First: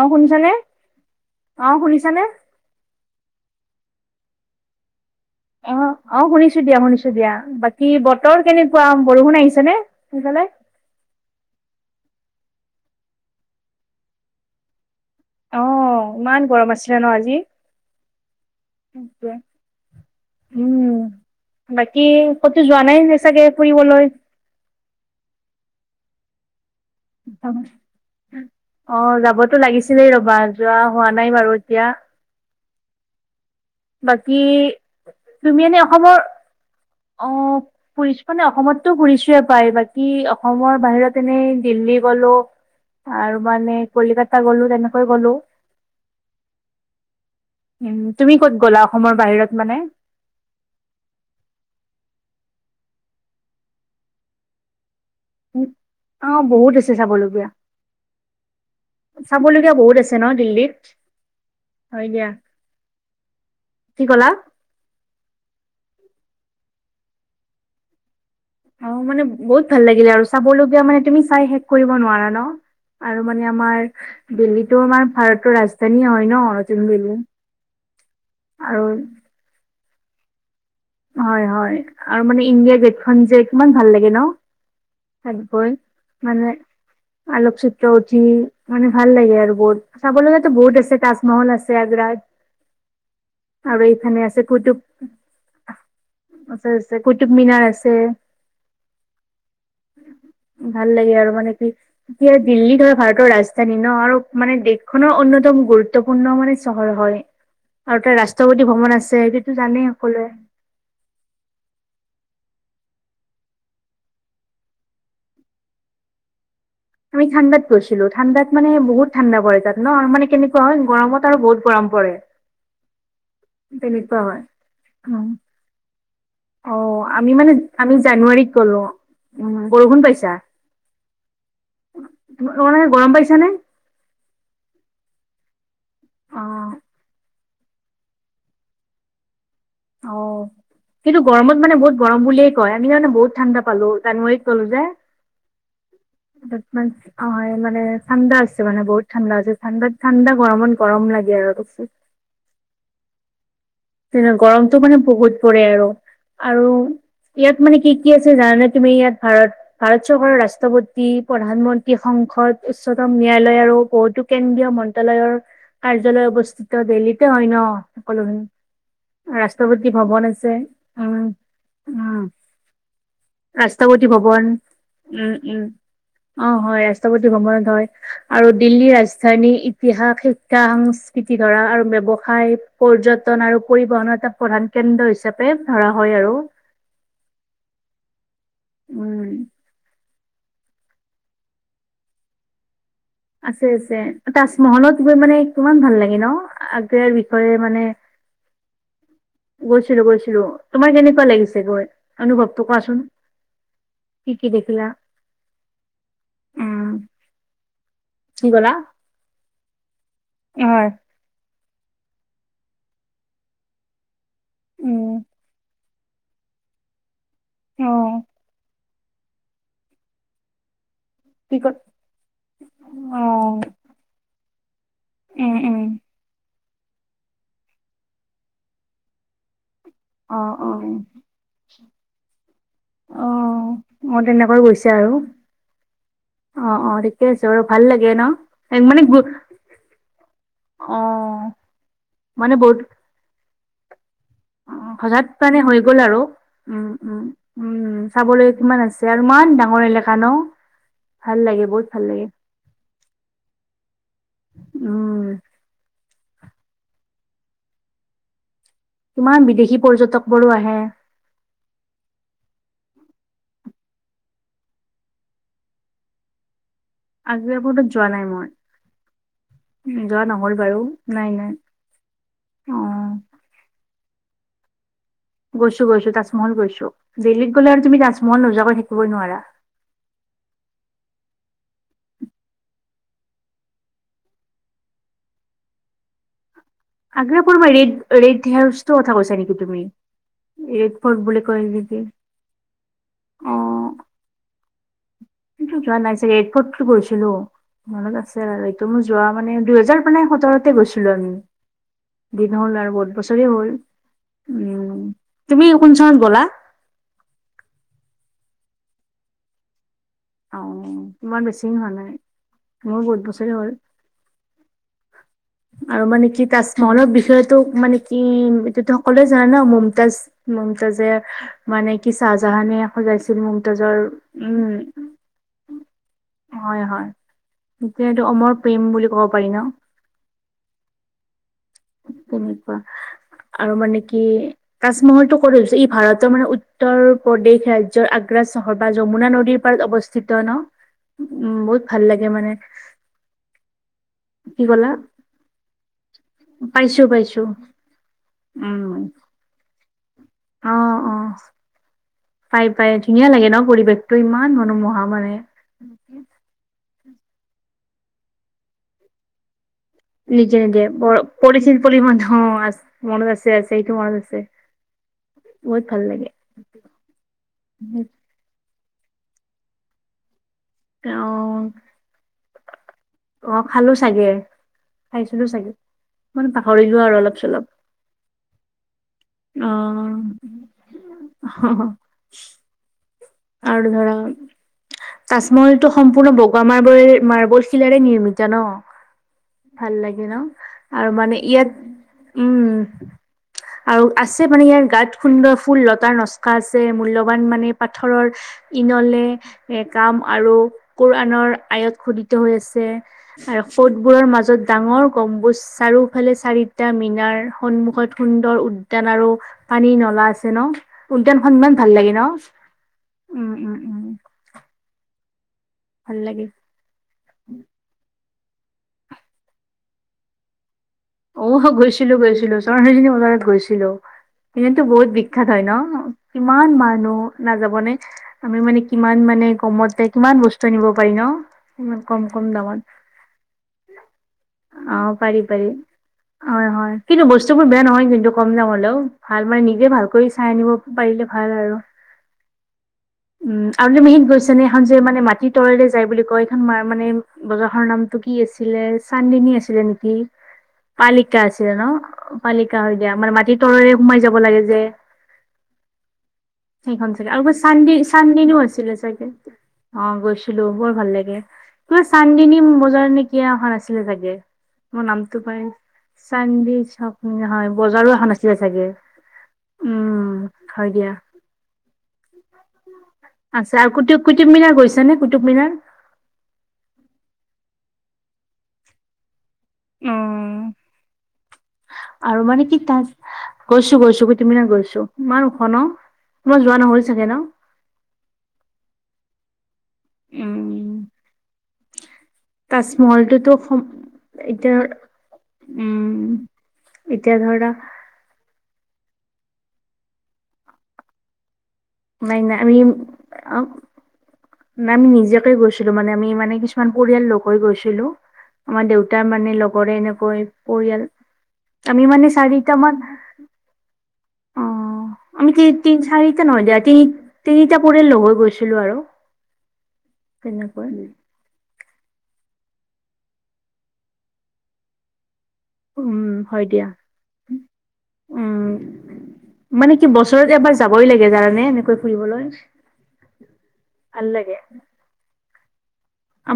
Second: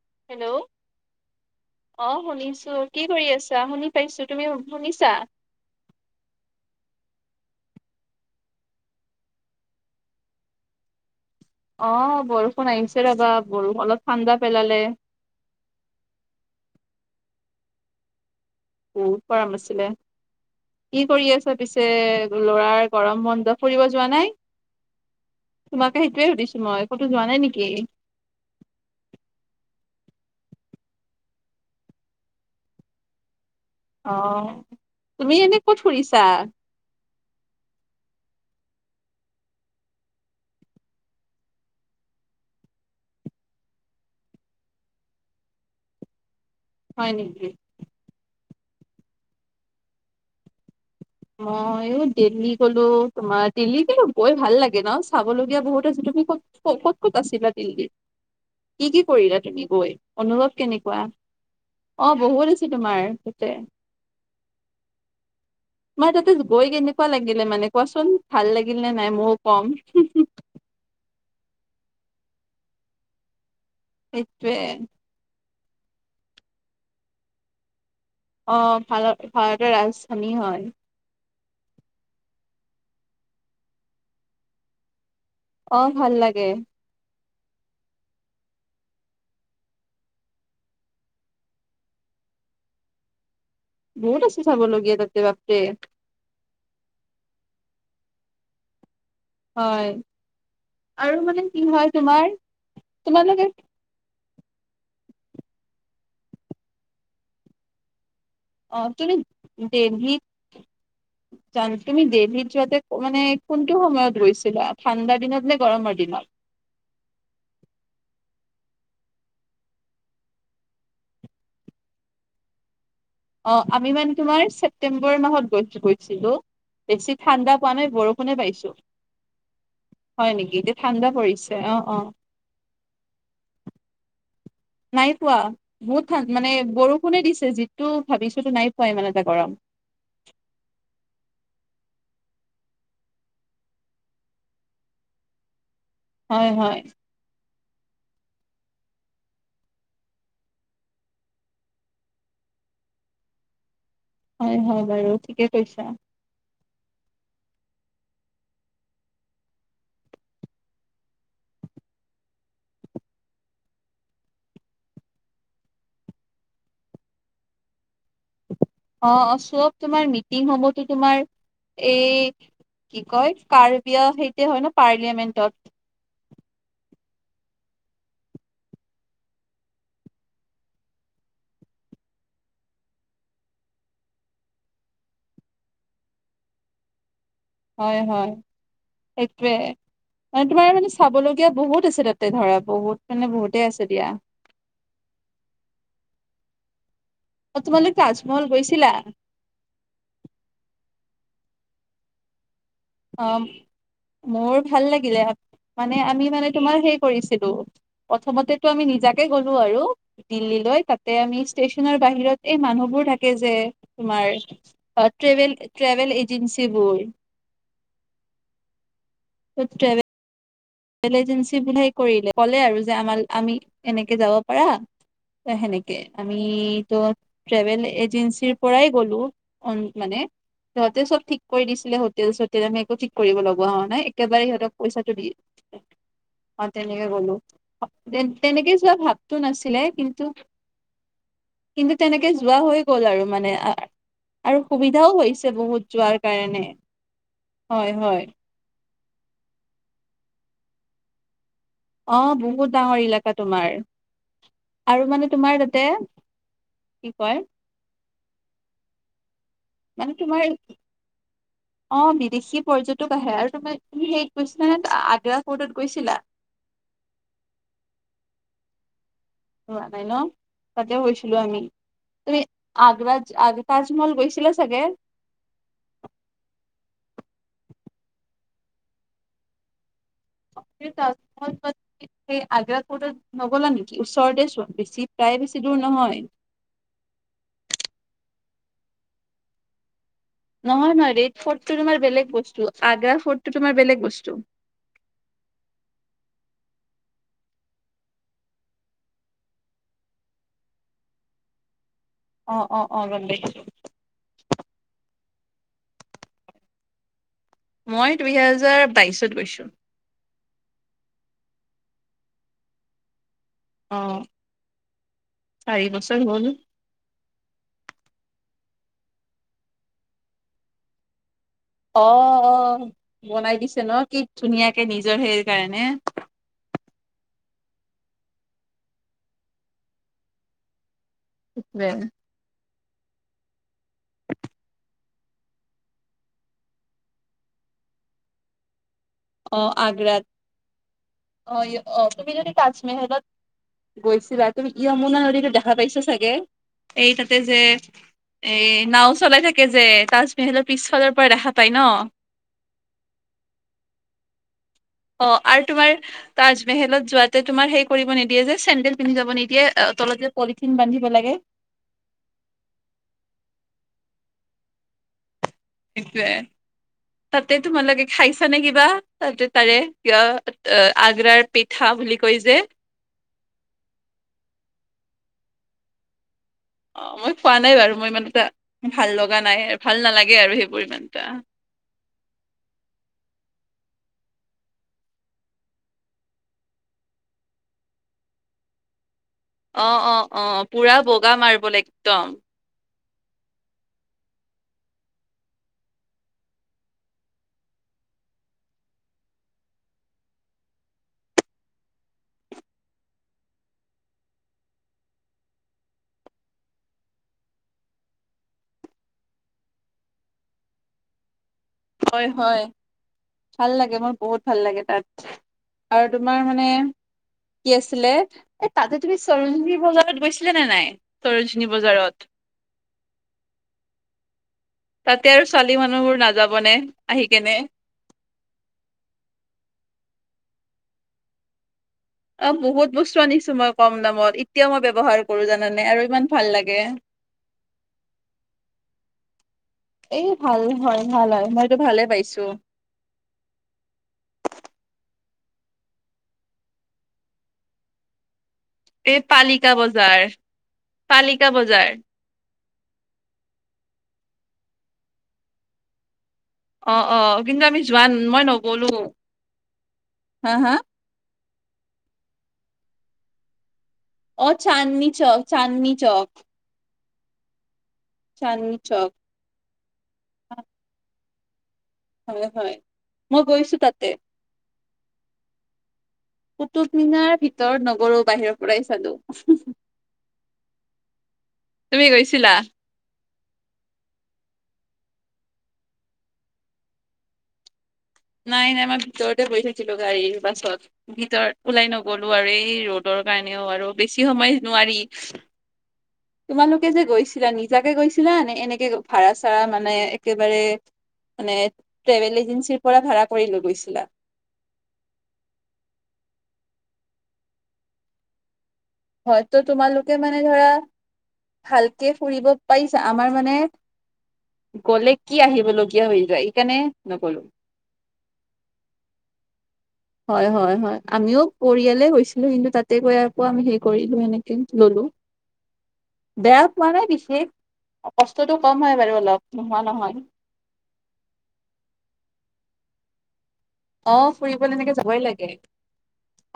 অ' শুনিছানে? হেল্ল' অ শুনিছো। কি কৰি আছা? শুনিছ পাইছো, তুমি শুনিছা? অ, অ শুনিছো দিয়া, শুনিছো দিয়া। বাকী বতৰ কেনেকুৱা? বৰষুণ আহিছে নে সেইফালে? [inaudible] অ, বৰষুণ আহিছে ৰবা। বৰষুণ অলপ ঠাণ্ডা পেলালে। অহ, ইমান গৰম আছিলে ন আজি? বহুত গৰম আছিলে। উম, কি কৰি আছা পিছে? বাকী ক'তো যোৱা ল'ৰাৰ নাই গৰম চাগে বন্ধ, ফুৰিব ফুৰিবলৈ? যোৱা নাই? তোমাকে সেইটোৱেই শুধিছো মই। ক'তো যোৱা নাই নেকি অ, যাবতো লাগিছিলেই ৰব বাহ যোৱা হোৱা নাই বাৰু এতিয়া। অ বাকী তুমি এনে অসমৰ অ মানে অসমতটো ঘুৰিছোৱে প্ৰায়। বাকী অসমৰ বাহিৰত এনেই দিল্লী গ'লো আৰু মানে কলিকতা গ'লো তেনেকৈ গ'লো। হয় নেকি? উম, তুমি ক'ত গ'লা অসমৰ বাহিৰত মানে? মই অ দিল্লী গলোঁ, তোমাৰ দিল্লী গলো। গৈ ভাল লাগে ন? চাবলগীয়া বহুত আছে। তুমি ক'ত অ' বহুত আছে ক'ত ক'ত চাবলগীয়া, আছিলা দিল্লীত? কি কি কৰিলা তুমি চাবলগীয়া গৈ? বহুত আছে ন অনুভৱ দিল্লীত, কেনেকুৱা? অ, হয় দিয়া, বহুত আছে তোমাৰ তাতে। কি ক'লা? [inaudible] তোমাৰ তাতে গৈ কেনেকুৱা লাগিলে মানে কোৱাচোন? ভাল লাগিল অ, নে নাই মানে ময়ো বহুত কম ভাল লাগিলে আৰু। চাবলগীয়া মানে তুমি চাই শেষ কৰিব নোৱাৰা ন? আৰু মানে আমাৰ সেইটোৱে দিল্লীটো আমাৰ ভাৰতৰ ৰাজ ধানী হয় ন নতুন দিল্লী। অ, আৰু ভাৰত ভাৰতৰ ৰাজধানী হয়। হয়, হয় আৰু মানে ইণ্ডিয়া গেটখন যে। সেইখনো ভাল লাগে ন? আকবৰ অ ভাল লাগে মানে আলোকচিত্ৰ উঠি মানে ভাল লাগে। আৰু বহুত চাব লগাতে বহুত আছে তাজমহল আছে আগ্ৰাত। আৰু বহুত এইখানে আছে কুতু চাবলগীয়া তাতে বাপৰে [unintelligible] আছে আছে কুটুবমিনাৰ আছে। হয়। ভাল লাগে আৰু মানে কি কি আৰু দিল্লী ধৰা ভাৰতৰ তোমালোকে ৰাজধানী ন আৰু মানে দেখোঁ এখনো অ্যতম গুৰুত্বপূৰ্ণ মানে চহৰ হয় আৰুটা ৰা ৰাষ্ট্ৰপতি অ ভ্ৰমণ আছে তুমি সেটোতো জানেই দেলহিত সকলোৱে। জান তুমি দিল্লিৰ যোৱাতে মানে কোনটো সময়ত গৈছিলা ঠাণ্ডা দিনত নে গৰমৰ দিনত? আমি ঠাণ্ডাত গৈছিলোঁ ঠাণ্ডাত মানে বহুত ঠাণ্ডা পৰে তাত ন মানে কেনেকুৱা হয় গৰমত আৰু বহুত গৰম। পৰে। অ আমি মানে তেনেকুৱা হয় তোমাৰ ছেপ্তেম্বৰ মাহত গৈছোঁ গৈছোঁ। ছিলো অ বেছি ঠাণ্ডা পোৱা নাই বৰষুণে পাইছোঁ। উ বৰষুণ পাইছা। পৰিছে অ অ তোমালোকে মানে গৰম পাইছা নে? [inaudible] নাই পোৱা বহুত ঠান অ মানে বৰষুণে দিছে যি তো ভাবিছোতো নাই পোৱাই ইমান এটা গৰম। অ। কিন্তু গৰমত মানে বহুত গৰম বুলিয়ে কয় আমি যাওঁতে বহুত ঠাণ্ডা পালোঁ জানুৱাৰীত গলোঁ যে। হয় ম হয় অ হয় মানে ঠাণ্ডা আছে মানে বহুত ঠাণ্ডা আছে ঠাণ্ডাত ঠাণ্ডা গৰমত গৰম লাগে আৰু [inaudible] যেনে হয় গৰমতটো হয় মানে বাৰু বহুত ঠিকে পৰে কৈছা আৰু আৰু। ইয়াত মানে কি কি আছে জানানে তুমি ইয়াত ভাৰত ভাৰত চৰকাৰৰ ৰাষ্ট্ৰপতি প্ৰধানমন্ত্ৰী সং সংসদ উচ্চতম ন্যায়ালয় আৰু বহুতো কেন্দ্ৰীয় মন্ত্ৰালয়ৰ। কাৰ্যালয় অৱস্থিত দিল্লিতে হয় ন সকলোখিন। অ অ চব তোমাৰ মিটিং সময়তো তোমাৰ উম উম এই কি কয় ৰাষ্ট্ৰপতি কাৰ্বিয়া ভৱন সেইতে হয় ন উম উম পাৰ্লিয়ামেন্টত। অ হয় আছ ৰাষ্ট্ৰপতি ভ্ৰমণত হয় আৰু দিল্লীৰ ৰাজধানী ইতিহাস শিক্ষা সংস্কৃতি ধৰা আৰু ব্যৱসায় পৰ্যটন আৰু পৰিবহনৰ এটা প্ৰধান কেন্দ্ৰ হিচাপে ধৰা হয় আৰু হয় হয় উম সেইটোৱে মানে তোমাৰ মানে চাবলগীয়া বহুত আছে তাতে ধৰা বহুত মানে বহুতে আছে আছে, দিয়া। তাজমহলত গৈ মানে কিমান ভাল লাগে ন। আগ ইয়াৰ বিষয়ে অ মানে তোমালোক তাজমহল গৈছিলা গৈছিলো, গৈছিলো। তোমাৰ কেনেকুৱা লাগিছে গৈ অনুভৱ? অ মোৰ দেখিলা ভাল লাগিলে মানে আমি মানে তোমাৰ উম হেই কৰিছিলো কি প্ৰথমতেতো ক'লা আমি নিজাকে গ'লো আৰু হয় দিল্লীলৈ তাতে আমি ষ্টেশচনৰ বাহিৰত এই মানুহবোৰ থাকে যে তোমাৰ অ উম ট্ৰেভেল ট্ৰেভেল এজেন্ঞ্চি বল অ ট্ৰেভেল ট্টেভেল এজেঞ্চি কি ক বোলিয়েই কৰিলে কলে আৰু যে আমাৰ অ আমি এনেকে যাব পাৰা উম [unintelligible] উম সেনেকে আমি ট্ৰেভেল এজেঞ্চিৰ পৰাই গ'লো অ মানে অ অ সিহঁতে চব ঠিক কৰি দিছিলে হোটেল চোটেল আমি একো ঠিক অ কৰিব লগা হোৱা নাই অ একেবাৰে তেনেকৈ সিহঁতক গৈছে আৰু পইচাটো দি [inaudible] অ তেনেকে ঠিকে ক'লো আছে বাৰু ভাল লাগে ন তেনেকে এক যোৱা মানে গ্ৰু ভাবটো নাছিলে কিন্তু অ কিন্তু তেনেকে যোৱা হৈ গ'ল আৰু মানে আৰু সুবিধাও হজাত হৈছে মানে হৈ বহুত গ'ল যোৱাৰ আৰু কাৰণে উ উম হয় উম হয় চাবলৈ কিমান আছে আৰু ইমান ডাঙৰ এলেকা ন ভাল লাগে বহুত ভাল অ লাগে বহুত ডাঙৰ এলেকা তোমাৰ আৰু উম মানে তোমাৰ তাতে কি কয় ইমান বিদেশী মানে পৰ্যটক তোমাৰ বোৰো আহে অ', বিদেশী পৰ্যটক আহে আৰু তুমাৰ তুমি হেৰিত গৈছিলা নে আগ্ৰা কোৰ্টত গৈছিলা? আগ্ৰা ৰ্ফটত যোৱা নাই মই। যোৱা নাই ন, নহল বাৰু তাতেও নাই গৈছিলো নাই আমি। তুমি অ আগ্ৰা আগ তোমালোক গৈছিলা চাগে। গৈছো গৈছো, তাজমহল গৈছো। দিল্লীত গলে আৰু তুমি তাজমহল নোযোৱাকৈ থাকিবই নোৱাৰা। [inaudible] তাজমহল [unintelligible] সেই আগ্ৰা ৰ্ফটত নগলা নিকি? ওচৰতে চোন বেছি প্ৰায় বেছি দূৰ নহয়। আগ্ৰা ৰ্ফট মানে ৰেড-ৰেড হাউচটো কথা কৈছা নেকি তুমি? নহয় নহয়, ফৰ্ট ৰেড বুলি কয় ফৰ্টো তোমাৰ নেকি বেলেগ বস্তু আগা ফৰ্টো তোমাৰ বেলেগ বস্তু। সিটোত যোৱা নাই চাগে, ৰেড ফৰ্ট গৈছিলো। মনত আছে বাৰু এইটো, মোৰ যোৱা মানে দুহেজাৰ মানে সোতৰতে গৈছিলো আমি। দিন অ', হ'ল অ', আৰু অ', বহুত গম বছৰে পাইছো। হ'ল, উম। তুমি কোন চনত গলা? মই দুইহাজাৰ বাইশত গৈছো। অ', ইমান বেছি দিন হোৱা নাই, মোৰ বহুত বছৰে হ'ল। অ চাৰি আৰু বছৰ মানে কি হ'ল। তাজ মলৰ বিষয়তো মানে কি তো সকলোৱে জানা ন মমতাজ মমতাজে মানে কি অ', চাহজাহানে অ', সজাইছিল বনাই দিছে ন মুমতাজৰ, কি উম। ধুনীয়াকে নিজৰ সেই কাৰণে। হয়, হয়। এতিয়া এইটো অমৰ প্ৰেম বুলি কব পাৰি ন। [unintelligible] তেনেকুৱা আৰু মানে কি তাৰ মহৰটো কৰিছো ই ভাৰতৰ মানে উত্তৰ প্ৰদেশ ৰাজ্যৰ আগ্ৰা চহৰ বা যমুনা নদীৰ অ', পাৰ আগ্ৰাত অৱস্থিত ন, উম অ', বহুত ভাল অ', তুমি লাগে যদি মানে। তাজমেহেলত গৈছিলা, কি তুমি ক'লা ইয়মুনা নদীতো দেখা পাইছা চাগে? পাইছো এই তাতে পাইছো যে, এই উম নাও চলাই থাকে যে যে তাজমেহেলৰ অ অ পিছফালৰ পৰা দেখা পাই ন। পাই পাই ধুনীয়া লাগে ন পৰিবেশটো ইমান মনোমোহা অ মানে আৰু তোমাৰ তাজমেহলত যোৱাতে তোমাৰ সেই কৰিব নিদিয়ে যে চেণ্ডেল পিন্ধি যাব নিদিয়ে অ তলত যে নিজে পলিথিন নিজেৰ বান্ধিব লাগে পৰিচি পৰি ম আ মনত আছে আছে সেইটো মনত আছে [unintelligible] বহুত ভাল লাগে সেইটোৱে। তাতে তোমালোকে খাইছা নে কিবা, তাতে তাৰে কিবা? অ আগ্ৰাৰ পিঠা বুলি কয় যে। অ', খালো চাগে, খাইছিলো চাগে। মানে পাহৰিলো আৰু অ', মই অলপ খোৱা চলপ নাই বাৰু মই ইমান এটা ভাল লগা নাই, ভাল নালাগে আৰু সেই বোৰ ইমান এটা। অ', আৰু ধৰা তাচমহলটো সম্পূৰ্ণ বগা মাৰ্বলে মাৰ্বল শিলাৰে নিৰ্মিত ন। অ ভাল অ লাগে ন অ পুৰা আৰু বগা মানে মাৰ্বল ইয়াত, একদম উম আৰু আছে মানে ইয়াৰ গাত সুন্দৰ ফুল লতাৰ নস্কা আছে মূল্যবান মানে পাত পাথৰৰ ইনলে এ কাম আৰু কৰানৰ আয়ত খোদিত হৈ আছে। আৰু ফৰ্টবোৰৰ মাজত ডাঙৰ গম্বুজ চাৰিওফালে চাৰিটা মিনাৰ সন্মুখ সুন্দৰ উদ্যান আৰু পানী নলা আছে ন, উদ্যানখন ইমান ভাল লাগে হয় ন। হয় উম উম ভাল লাগে উম মোৰ বহুত ভাল লাগে তাত। আৰু ভাল লাগে তোমাৰ মানে কি আছিলে এ তাতে তুমি চৰঞ্জী বজাৰত গৈছিলে নে নাই? সৰঞ্জনী অ', বজাৰত গৈছিলো গৈছিলো, চৰজনী বজাৰত গৈছিলো। সেই কাৰণেটো বহুত তাতে আৰু বিখ্যাত হয় ছোৱালী ন, মানুহবোৰ নাযাবনে কিমান আহি মানুহ কেনে নাযাবনে আমি মানে কিমান মানে কমতে কিমান বস্তু নিব পাৰি ন। ইমান কম অ কম বহুত দামত, বস্তু আনিছো মই কম দামত এতিয়াও মই অ' ব্যৱহাৰ পাৰি কৰো পাৰি। জানানে আৰু ইমান ভাল হয় লাগে হয় কিন্তু বস্তু বোৰ বেয়া নহয় কিন্তু কম দাম হলেও ভাল মানে নিজে ভাল কৰি এই চাই ভাল আনিব ভাল হয় পাৰিলে হয় মইতো আৰু ভালে পাইছো উম আৰু মিহিত গৈছে নেখন যে মানে মাট তৰলে যায় বুলি কয় এইখন ম মানে বজাৰখৰ নামটো কি আছে আছিলে এই চান্দিনী পালিকা আছিলে নেকি বজাৰ পালিকা আছিলে ন পালিকা হৈ দিয়া মানে মাটিৰ তৰৰে সোমাই যাব লাগে যে অ সেইখন অ চাগে আকব কিন্তু আমি চানডে যোৱা মই চানডনও নগলো আছিলে চাগে অ হা গৈছিলো হা বৰ ভাল লাগে তুমা চানদিনী বজাৰত নেকিয়া অ নাছিল আপুনি চাগে অ মই চান্দনী নামটো চক পাহৰি চান্দনী চক চান্দিনি হয় বজাৰো এখন আছিলে চান্দনী চাগে চক উম হয় দিয়া হয় হয় মই গৈছো আচ্ছ আৰু তাতে কুটুম কুটুব মিনাৰ গৈছা নে কুটুব মীনাৰ কুতুব মিনাৰ ভিতৰত নগলো বাহিৰৰ পৰাই চালো উম তুমি আৰু গৈছিলা? মানে কি তা গৈছো গৈছো গ তুমিনা গৈছো ইমান ওখ ন তোমাৰ যোৱা নহ'ল চাগে ন [unintelligible] নাই নাই আমাৰ ভিতৰতে [unintelligible] ছিলো গাড়ীৰ ন বাছত ভিতৰত ওলাই নগলো আৰু এই ৰ'দৰ তাজমহলটোতো কাৰণেও আৰু বেছি সময় এতিয়া ন ৰী [unintelligible] উম তোমালোকে যে এতিয়া গৈছিলা ধৰা নিজাকে গৈছিলা নে এনেকে ভাড়া চাড়া মানে একেবাৰে মানে ট্ৰেভেল নাই নাই আমি এজেঞ্চিৰ পৰা ভাড়া কৰি লৈ গৈছিলা? নাই আমি নিজাকে গৈছিলো মানে আমি মানে কি কিছুমান পৰিয়াল লগ হৈ গৈছিলো আমাৰ দেউতাৰ হয়তো মানে লগৰে তোমালোকে এনেকৈ মানে ধৰা পৰিয়াল [unintelligible] আমি ভালকে মানে ফুৰিব চাৰিটামান পাৰিচা আমাৰ মানে অ গ'লে কি আমি তি তিন আহিবলগীয়া হৈ যায় চাৰিটা নহয় দিয়া সেইকাৰণে তিনি নগলো। তিনিটা পৰিয়াল লগ হৈ গৈছিলো আৰু হয় হয় তেনেকৈ হয় আমিও কৰি ইয়ালে গৈছিলো কিন্তু তাতে গৈ ইয়াৰ পৰা আমি সেৰি কৰিলো এনেকে ললো উম বেয়া হয় দিয়া পোৱা নাই বিশেষ কষ্টটো কম হয় বাৰু উম, অলপ নোহোৱা মানে কি নহয় বছৰত এবাৰ যাবই লাগে জানানে এনেকৈ ফুৰিবলৈ। [inaudible] অহ, ভাল লাগে। ফুৰিবলৈ [unintelligible] যাবই লাগে।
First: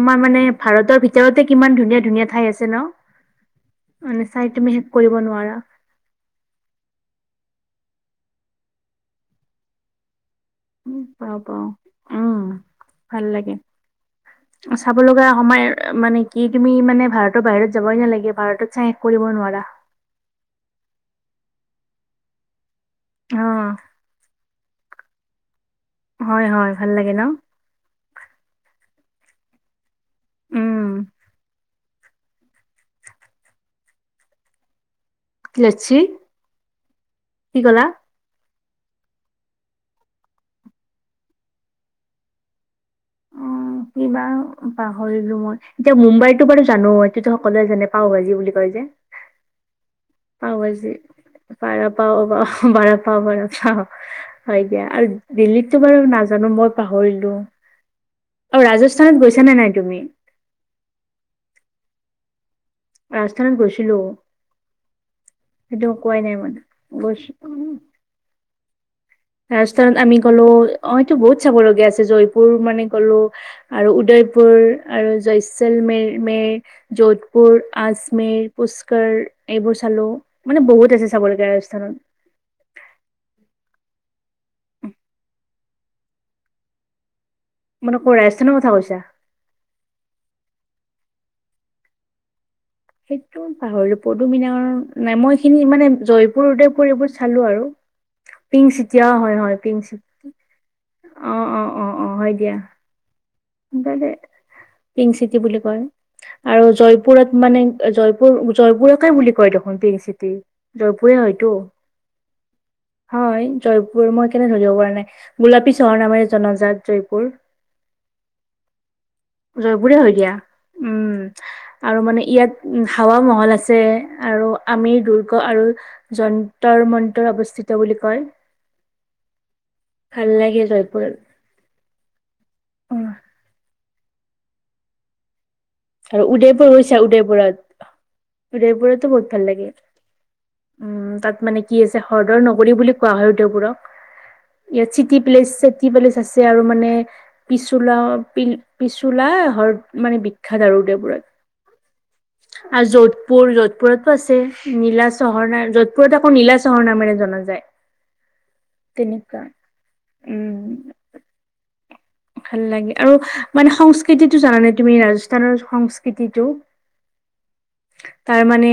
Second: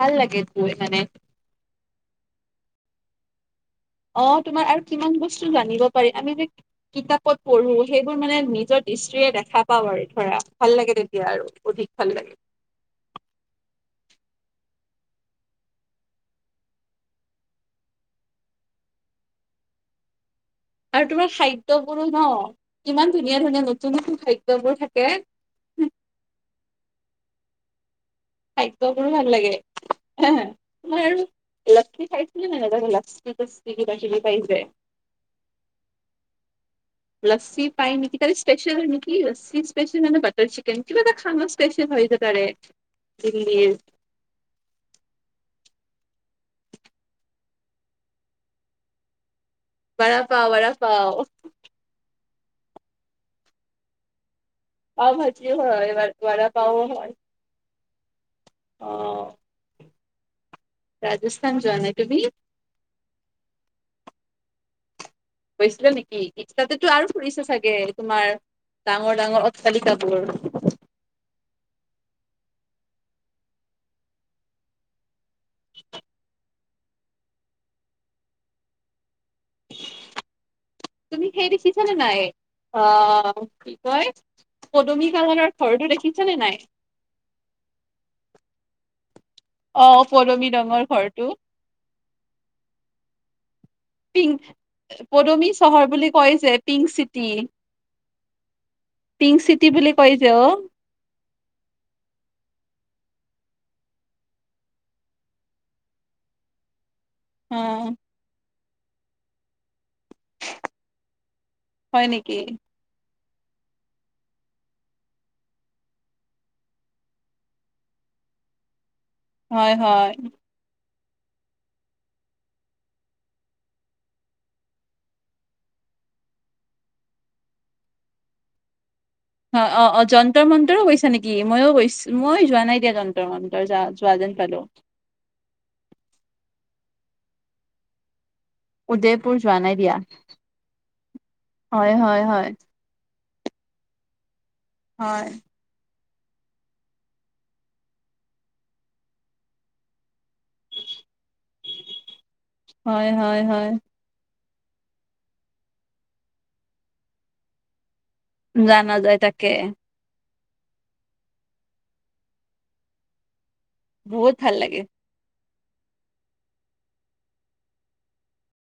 ভাল লাগে মানে গৈ মানে ভাৰতৰ ভিতৰতে কিমান ধুনীয়া- ধুনীয়া ঠাই আছে ন'। অ মানে চাই তুমি তোমাৰ আৰু শেষ কিমান কৰিব বস্তু নোৱাৰা। জানিব পাৰি আমি যে কিতাপত পঢ়ো সেইবোৰ মানে নিজৰ দৃষ্টিৰে দেখা পাও আৰু ধৰা ভাল লাগে উম, তেতিয়া পাওঁ আৰু পাওঁ অধিক ভাল লাগে অ চাব লগা সময় মানে কি তুমি মানে ভাৰতৰ বাহিৰত যাবই নালাগে ভাৰতত চাই শেষ কৰিব নোৱাৰা [inaudible] আৰু তোমাৰ খাদ্য বোৰো ন ইমান ধুনীয়া অ ধুনীয়া নতুন নতুন খাদ্যবোৰ থা কে [unintelligible] হয় হয় ভাল লাগে ন খাদ্যবোৰো ভাল লাগে উম মই আৰু [unintelligible] কি খাইছিলে ন তহতৰ লিকছ কিবখি বাঢ়িব পাৰি যে [unintelligible] লচি লচি পায় নেকি তাৰছত স্পেচিয়েল নেকি লজি স্পেচিয়েল মানে বাটাৰ চিকেন কিবা এটা খানা স্পেচিয়েল হৈ যে তাৰে [unintelligible] অ কিবা পাহৰিলো মই এতিয়া মুম্বাইতো বাৰু জানো এইটোতো সকলোৱে জানে পাও ভাজি বুলি কয় যে পাও ভাজি পাৰা পাৱ প বাৰা পাও বাৰা খাও [unintelligible] হয় দিয়া আৰু পাও ভাজিও দিল্লীততো হয় বাৰু বৰা নাজানো মই পাও হয় পাহৰিলো অহ, অ ৰাজস্থানত গৈছা নে নাই তুমি? ৰাজস্থান যোৱা নাই তুমি? ৰাজস্থানত গৈছিলো। গৈছিলা সেইটো নেকি কোৱাই নাই তাতেতো আৰু ফুৰিছে চাগে [unintelligible] তোমাৰ ডাঙৰ ডাঙৰ ৰাজস্থানত আমি অট্টালিকাবোৰ গ'লো অহ এইটো বহুত চাব লগীয়া আছে জয়পুৰ মানে গলো আৰু উদয়পুৰ আৰু জয়চল মে মেৰ। যোধপুৰ, আজমেৰ, পুষ্কৰ এইবোৰ চালো মানে বহুত আছে তুমি সেই চাবলগীয়া দেখিছানে ৰাজস্থানত। তই পদুমী কালাৰৰ ঘৰটো দেখিছ নে নাই? মানে কৌ ৰাজস্থানৰ কথা কৈছা? অহ, পদুমী ৰঙৰ ঘৰটো। [inaudible] সেইটো পাহৰিলো পিংক পদুমি [unintelligible] নাই মই পদুমী এখিনি চহৰ মানে বুলি কয় যে জয়পুৰতে পিংক ওপৰে ওপৰে চিটি চালো আৰু। পিংক চিটি অহ হয়', হয়', চিটি পিংক বুলি কয় যে চিটি অ', অ ', অ অ', হয় দিয়া। পিংক চিটি বুলি কয় আৰু জয়পুৰত অ মানে জয়পুৰ- জয়পুৰকে বুলি কয় দেখোন পিং চি চিটি জয়পুৰে হয়তো। হয় নেকি হয়, জয়পুৰ মই কেনে ধৰিব পৰা নাই গোলাপী চহৰ নামেৰে জনজাত জয়পুৰ। [inaudible] হয়', জয়পুৰে হয়', দিয়া উম, আৰু মানে ইয়াত উম, হাৱা মহল আছে আৰু আমি দুৰ্গ আৰু যন্তৰ -মন্তৰ অৱস্থিত ত'বুলি কয়। হয়, অ', অ', ভাল যন্তৰ লাগে মন্তৰো গৈছা জয়পুৰত নেকি ময়ো গৈছো মই যোৱা নাই দিয়া উম, যন্তৰ মন্তৰ যাত যোৱা যেন পালো। আৰু উদয়পুৰ গৈছা উদয়পুৰত? উদয়পুৰতো বহুত উদয়পুৰ ভাল যোৱা লাগে নাই দিয়া উম তাত মানে কি হয় আছে হয় হ্ৰদৰ হয় নগৰী বুলি কোৱা হয়। এইবোৰক ইয়াত চিটি হয় প্লেচ চেটি প্লেচ। আছে আৰু মানে পিছুলা পিল পিছুলা হৰ মানে। [unintelligible] শিক্ষা আৰু উদয়পুৰ আৰু হয় হয় যোধপুৰ হয় যোধপুৰতো আছে। নীলা চহৰ নাম যোধপুৰত আকৌ নীলা চহৰ নামেৰে জনা যায়। জানা যায় তেনেকুৱা তাকে। উম ভাল লাগে আৰু মানে বহুত সংস্কৃতিটো ভাল জাননে লাগে তুমি ৰাজস [unintelligible] সংস্কৃতিটো তাৰ মানে